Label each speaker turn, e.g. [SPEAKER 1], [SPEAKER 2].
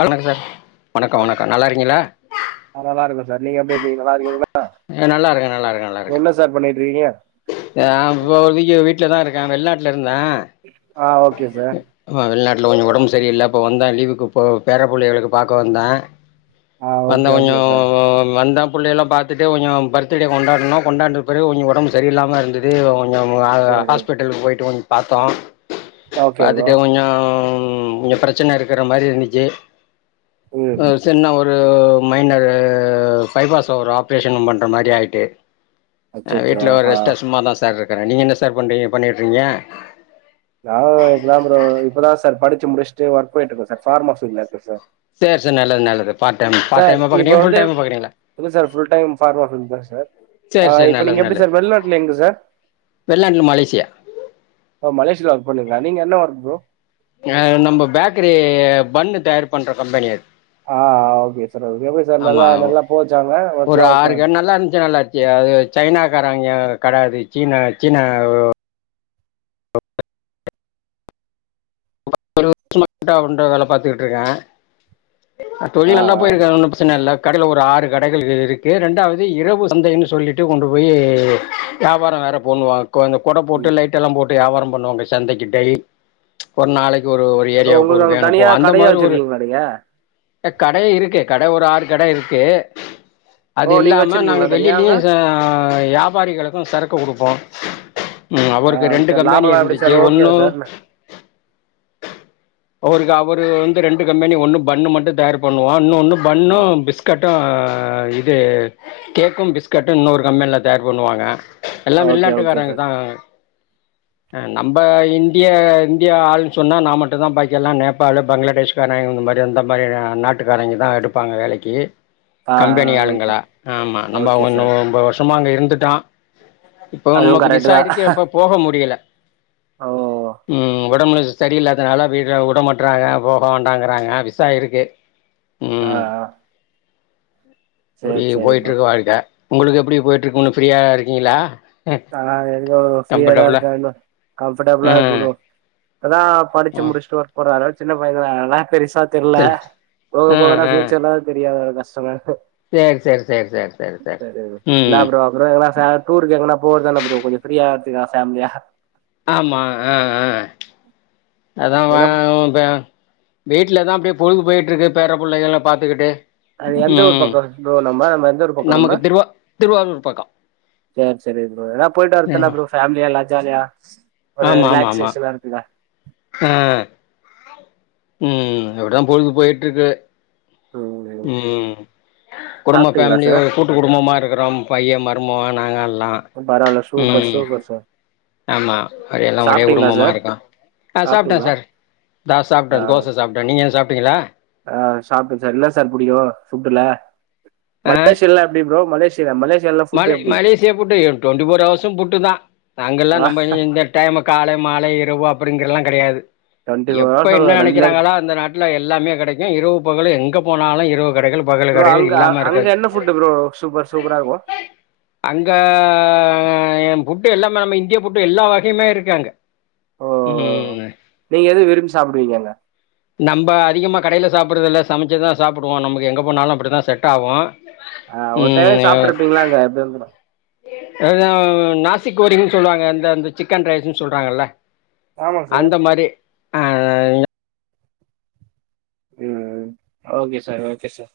[SPEAKER 1] வணக்கம் வணக்கம் நல்லாருக்கீங்களா
[SPEAKER 2] நா நல்லா இருக்கோ சார் நீங்க எப்டி இருக்கீங்க நல்லா இருக்கீங்களா
[SPEAKER 1] எ நல்லாருக்கே நல்லாருக்கே நல்லாருக்கே
[SPEAKER 2] என்ன சார் பண்ணிட்டுருக்கீங்க
[SPEAKER 1] நா இப்போதைக்கி வீட்லதா இருக்கே வெளிநாட்டுல இருந்தே
[SPEAKER 2] ஆ ஓகே சார்
[SPEAKER 1] ஆ வெளிநாட்டில கொஞ்சோ ஒடம்பு சரியில்ல அப்ப‌ வந்தே லீவுக்கு போ பேர புள்ளைகள பாக்க வந்தே
[SPEAKER 2] ஆ
[SPEAKER 1] வந்த
[SPEAKER 2] ஓகே
[SPEAKER 1] கொஞ்சோ
[SPEAKER 2] ஓகே சார்
[SPEAKER 1] வந்த புள்ளையெல்லா பாத் துட்டு கொஞ்சோ பர்த்துடே கொண்டாடனு கொண்டாட்ட பெறகு கொஞ்சோ ஒடம்பு சரியில்லாம இருந்தது கொஞ்சோ அ அ
[SPEAKER 2] சரி
[SPEAKER 1] ஹாஸ்பிட்டலுக்கு போய்ட்டு வந்து பாத்தோ
[SPEAKER 2] ஓகே ப்ரோ
[SPEAKER 1] பாத்துட்டு கொஞ்சோ இங்க பிரச்சன இருக்குற மாறி இருந்துச்சு
[SPEAKER 2] ம்
[SPEAKER 1] அ சின்ன ஒரு மைனர்ரு பைபாஸ் ஒரு ஆப்ரேஷன் பண்ற மாரி ஆயிட்டு ஆ
[SPEAKER 2] அச்சச்சோ
[SPEAKER 1] வீட்ல ஒரு
[SPEAKER 2] ஆ
[SPEAKER 1] ரெஸ்ட்ல சும்மாதா சார் இருக்குறே நீங்க என்ன சார் பண்றீங்க பண்ணிட்டுறீங்க
[SPEAKER 2] நா இப்பதா ப்ரே இப்பதா சார் படிச்சு முடிச்சுட்டு ஒர்க் போயிட்டு இருக்கே சார் பார்மஸில இருக்க சார்
[SPEAKER 1] சேரி சார் நல்லது நல்லது பார்ட் டைம் பார்ட்
[SPEAKER 2] சார்
[SPEAKER 1] டைமா
[SPEAKER 2] இப்ப
[SPEAKER 1] பாக்குறீங்களா ஃபுல்
[SPEAKER 2] வந்து
[SPEAKER 1] டைமா பாக்குறீங்களா
[SPEAKER 2] இல்ல சார் புல் டைம் ஃபார்ம்ம ஃபுல் தா சார் ஆ
[SPEAKER 1] சேர் சேரி
[SPEAKER 2] இப்ப
[SPEAKER 1] நல்லது
[SPEAKER 2] நீங்க எப்டி
[SPEAKER 1] நல்லது
[SPEAKER 2] சார் வெளிநாட்டுல எங்க சார்
[SPEAKER 1] வெளிநாட்ல மலேசியா
[SPEAKER 2] ஓ மலேசியாவுல ஒர்க் பண்ணுறீங்களா நீங்க என்ன ஒர்க் ஃப்ரோ
[SPEAKER 1] நம்ம பேக்கரி பன்னு தயார் பண்ற கம்பெனியது
[SPEAKER 2] ஆ ஓகே சார் எப்டி சார் நல்லா நல்லா போச்சாங்க ஓர்க்லா ஓகே
[SPEAKER 1] நல்லருந்துச்சு நல்லா எ அது சைனாக்காரவய்ங்க கட அது சீனா சீனா ஓ [inaudible] ஒரு வருசமா அவன்ட வேல பாத்துக்கிட்டுருக்கே
[SPEAKER 2] ஆ
[SPEAKER 1] தொழில் நல்லா
[SPEAKER 2] ஆ
[SPEAKER 1] போயிருக்கு அது ஒன்னு பிரச்சன இல்ல கடையில ஒரு ஆறு கடைகள் இருக்கு ரெண்டாவது இரவு சந்தைன்னு சொல்லிட்டு கொண்டு போய் வியாபாரோ வேற போன்னுவாஙக் கூட
[SPEAKER 2] ம்
[SPEAKER 1] போட்டு லைட்டெல்லா போட்டு வியாபாரே பண்ணுவாங்க சந்தைக்கி டெய் ஒரு நாளைக்கி ஒரு ஒரு ஏரியாவுக்கு
[SPEAKER 2] உங்களுக்கு
[SPEAKER 1] ஒரு
[SPEAKER 2] அங்க
[SPEAKER 1] வேணு
[SPEAKER 2] தனியா
[SPEAKER 1] போவு அந்த
[SPEAKER 2] கடையா
[SPEAKER 1] மாரி ஒரு
[SPEAKER 2] வச்சிருக்கீங்களா நீங்க
[SPEAKER 1] ஏ கட இருக்கு கட ஒரு ஆறு கட இருக்கு
[SPEAKER 2] ஓ
[SPEAKER 1] அது
[SPEAKER 2] நீங்க
[SPEAKER 1] இல்லாம நாங்க
[SPEAKER 2] வச்சிருக்கீங்களா தனியா
[SPEAKER 1] வெளிலயு
[SPEAKER 2] அங்க
[SPEAKER 1] வியாபாரிகளுக்கு சரக்கு குடுப்போ ம்
[SPEAKER 2] ஆ
[SPEAKER 1] அவருக்கு ரெண்டு
[SPEAKER 2] சார்
[SPEAKER 1] கம்பெனி
[SPEAKER 2] லாபம்லா எப்டி
[SPEAKER 1] இருந்துச்சு
[SPEAKER 2] சார் ஓகேவா
[SPEAKER 1] ஒன்னு
[SPEAKER 2] சார்
[SPEAKER 1] அவருக்கு அவரு வந்து ரெண்டு கம்பெனி ஒன்னு பண்ணு மட்டு தயார் பண்ணுவோ இன்ன ஒன்னு பண்ணு பிஸ்கட் ட்டு இது கேக்கு பிஸ்கட்டு இன்னொரு கம்பெனில தயார் பண்ணுவாங்க எல்லா
[SPEAKER 2] ஓகே ஓகே
[SPEAKER 1] வெளிநாட்டுக்காரங்க
[SPEAKER 2] சார்
[SPEAKER 1] தா அ நம்ம இந்தியா இந்தியா ஆள்ன்னு சொன்னா நா மட்டு தா பாக்கி எல்லா நேபாளு பங்களாதேஷ்கறே இந்த மாரி அந்த மாரி நாட்டுக்காரங்கே தா எடு ப்பாங்க வேலைக்கி
[SPEAKER 2] ஆ
[SPEAKER 1] கம்பெனி
[SPEAKER 2] ஓகே
[SPEAKER 1] ஆளுங்களா ஆமா நம்ம
[SPEAKER 2] ஓகே
[SPEAKER 1] ஒன்னு
[SPEAKER 2] சார்
[SPEAKER 1] ஒம்போது வருஷமா அங்க இருந்துட்டோ இப்ப
[SPEAKER 2] அதுவு
[SPEAKER 1] நமக்கு
[SPEAKER 2] கரெக்ட்
[SPEAKER 1] விசா
[SPEAKER 2] தா
[SPEAKER 1] இருக்கு இப்ப போக முடியல
[SPEAKER 2] ஓ
[SPEAKER 1] ம் ஒடம்பு ஸ்டெடி இல்லாதனால வீட்ல உடமாட்றாங்க போகோண்டாறாங்க விசா இருக்கு
[SPEAKER 2] ஆ ஆ
[SPEAKER 1] அப்டி
[SPEAKER 2] சேரி சேரி
[SPEAKER 1] போயிட்டு
[SPEAKER 2] ப்ரோ
[SPEAKER 1] இருக்கு வாழ்க்க உங்களுக்கு எப்டி போயிட்டு இருக்க ஒன்னு ஃப்ரீயா இருக்கீங்களா
[SPEAKER 2] ஆ என்கோ ஃப்ரீயா தா
[SPEAKER 1] கம்ஃபர்டபுளா
[SPEAKER 2] இருக்கா இன்னு கம்ஃபர்டபிளா இருக்கு
[SPEAKER 1] ம்
[SPEAKER 2] ஃப்ரோ இப்பதா படிச்சு
[SPEAKER 1] ம்
[SPEAKER 2] முடிச்சுட்டு ஒர்க் போற அதுனால சின்ன பையதானே அதனால பெருசா தெரில்ல
[SPEAKER 1] சரி
[SPEAKER 2] போக
[SPEAKER 1] ஆ
[SPEAKER 2] போகதா
[SPEAKER 1] ஆ
[SPEAKER 2] ஃப்யூச் [unintelligible] தெரியாது ஒரு கஷ்டமே
[SPEAKER 1] சேரி சேரி சேரி சேரி சேரி சேர்
[SPEAKER 2] என்ன
[SPEAKER 1] ம்
[SPEAKER 2] ப்ரோ அப்றோ என்ன சார் டூருக்கு எங்கன போறத ப்ரோ கொஞ்ச ஃப்ரீ அரத்துக்கு [unintelligible] ஃபேமிலியா
[SPEAKER 1] ஆமா ஆ ஆ அதா [unintelligible]
[SPEAKER 2] எங்கனா
[SPEAKER 1] வீட்டுல தா அப்டியே பொழுகு போய்ட்டு இருக்கு பேர பிள்ளகளா பாத்துக்கிட்டு
[SPEAKER 2] அது எந்த ஒரு
[SPEAKER 1] ம்
[SPEAKER 2] பக்கோ ப்ரோ நம்ப நம்ப எந்த ஒரு பக்கோ நம்ப
[SPEAKER 1] நமக்கு திருவா திருவாரூர் பக்கோ
[SPEAKER 2] சேரி சேரி ப்ரோ எங்னா போய்ட்டு வருத்தனா
[SPEAKER 1] ஆமா
[SPEAKER 2] ப்ரோ ஃபேமிலியா எல்லா ஜாலியா ஒரு ரிலாக்சேஷன்னா இருக்குல
[SPEAKER 1] ம் ம் அப்டிதா பொழுது போய்ட்டு இருக்கு
[SPEAKER 2] ம்
[SPEAKER 1] ம் குடும்ப
[SPEAKER 2] சாப்ட்டீங்களா
[SPEAKER 1] ஃபேமிலி
[SPEAKER 2] சார்
[SPEAKER 1] ஒரு கூட் டுகுடும்பமா இருக்கிறோ பைய மருமக நாங்க எல்லா
[SPEAKER 2] ம் பாரவால்ல சூப்பர்
[SPEAKER 1] ம்
[SPEAKER 2] சூப்பர் சார்
[SPEAKER 1] ஆமா எல்லா ஒரே
[SPEAKER 2] சாப்ட்டீங்களா
[SPEAKER 1] குடுபமா
[SPEAKER 2] சார்
[SPEAKER 1] இருக்கோ ஆ சாப்ட்டே
[SPEAKER 2] சாப்ட்டீங்களா
[SPEAKER 1] சார் நா சாப்ட்டே
[SPEAKER 2] ஆ
[SPEAKER 1] தோசை சாப்ட்டே நீங்க ஏது சாப்ட்டீங்களா
[SPEAKER 2] ஆ சாப்ட்டே சார் என்னா சார் புடிக்கு ஃபுட்டுல மலேசியல்லா எப்டி ப்ரோ மலேசி யேல மலேசியால்லா
[SPEAKER 1] மல மலேசியா புட்டு டுவெண்ட்டி ஃபோர் ஹர்ஸு புட்டு தா நாங்கெல்லா
[SPEAKER 2] ஆ
[SPEAKER 1] நம்ப இ இந்த டைமு காலை மாலை இரவு அப்டிங்கிறல்லா கெடையாது
[SPEAKER 2] டுவெண்ட்டி ஃபோர்
[SPEAKER 1] எப்ப என்ன
[SPEAKER 2] ஹவர்ஸ் ரன்லயே இருக்கு
[SPEAKER 1] நெனைக்கிறாங்களோ அந்த நாட் டுல எல்லாமே கெடைக்கு இரவு பகலு எங்க போனாலு இரவு கடைகள் பகலு
[SPEAKER 2] ப்ரோ
[SPEAKER 1] கடைகள்
[SPEAKER 2] அங்க
[SPEAKER 1] இல்லாம
[SPEAKER 2] அங்க
[SPEAKER 1] இருக்காது
[SPEAKER 2] என்ன ஃபுட்டு ப்ரோ சூப்பர் சூப்பரா இருக்கு
[SPEAKER 1] அங்க எ ஃபுட்டு எல்லாமே நம்ம இந்தியா ஃபுட்டு எல்லா வகையுமே இருக்கு அங்க
[SPEAKER 2] ஓ
[SPEAKER 1] ம்
[SPEAKER 2] நீங்க எது விரும்பி சாப்டுவீங்க அங்க
[SPEAKER 1] நம்ப அதிகமாக கடையில சாப்ட்றதுல்ல சமைச்சு தா சாப்டுவோ நமக்கு எங்க போனாலு அப்டி தா செட் ஆவு
[SPEAKER 2] ஆ ஒரு டைம் சாப்ட்டு இருப்பீங்களா அங்க எப்டி இருந்தாலு
[SPEAKER 1] எதோ நாசி கேரிங்கன்னு சொல்லுவாங்க இந்த இந்த சிக்கன் ரைஸ்ஸுன்னு சொல்றாங்கல்ல
[SPEAKER 2] ஆமா சார்
[SPEAKER 1] அந்த மாரி
[SPEAKER 2] ம் ம் ஓகே சார் ஓகே சார்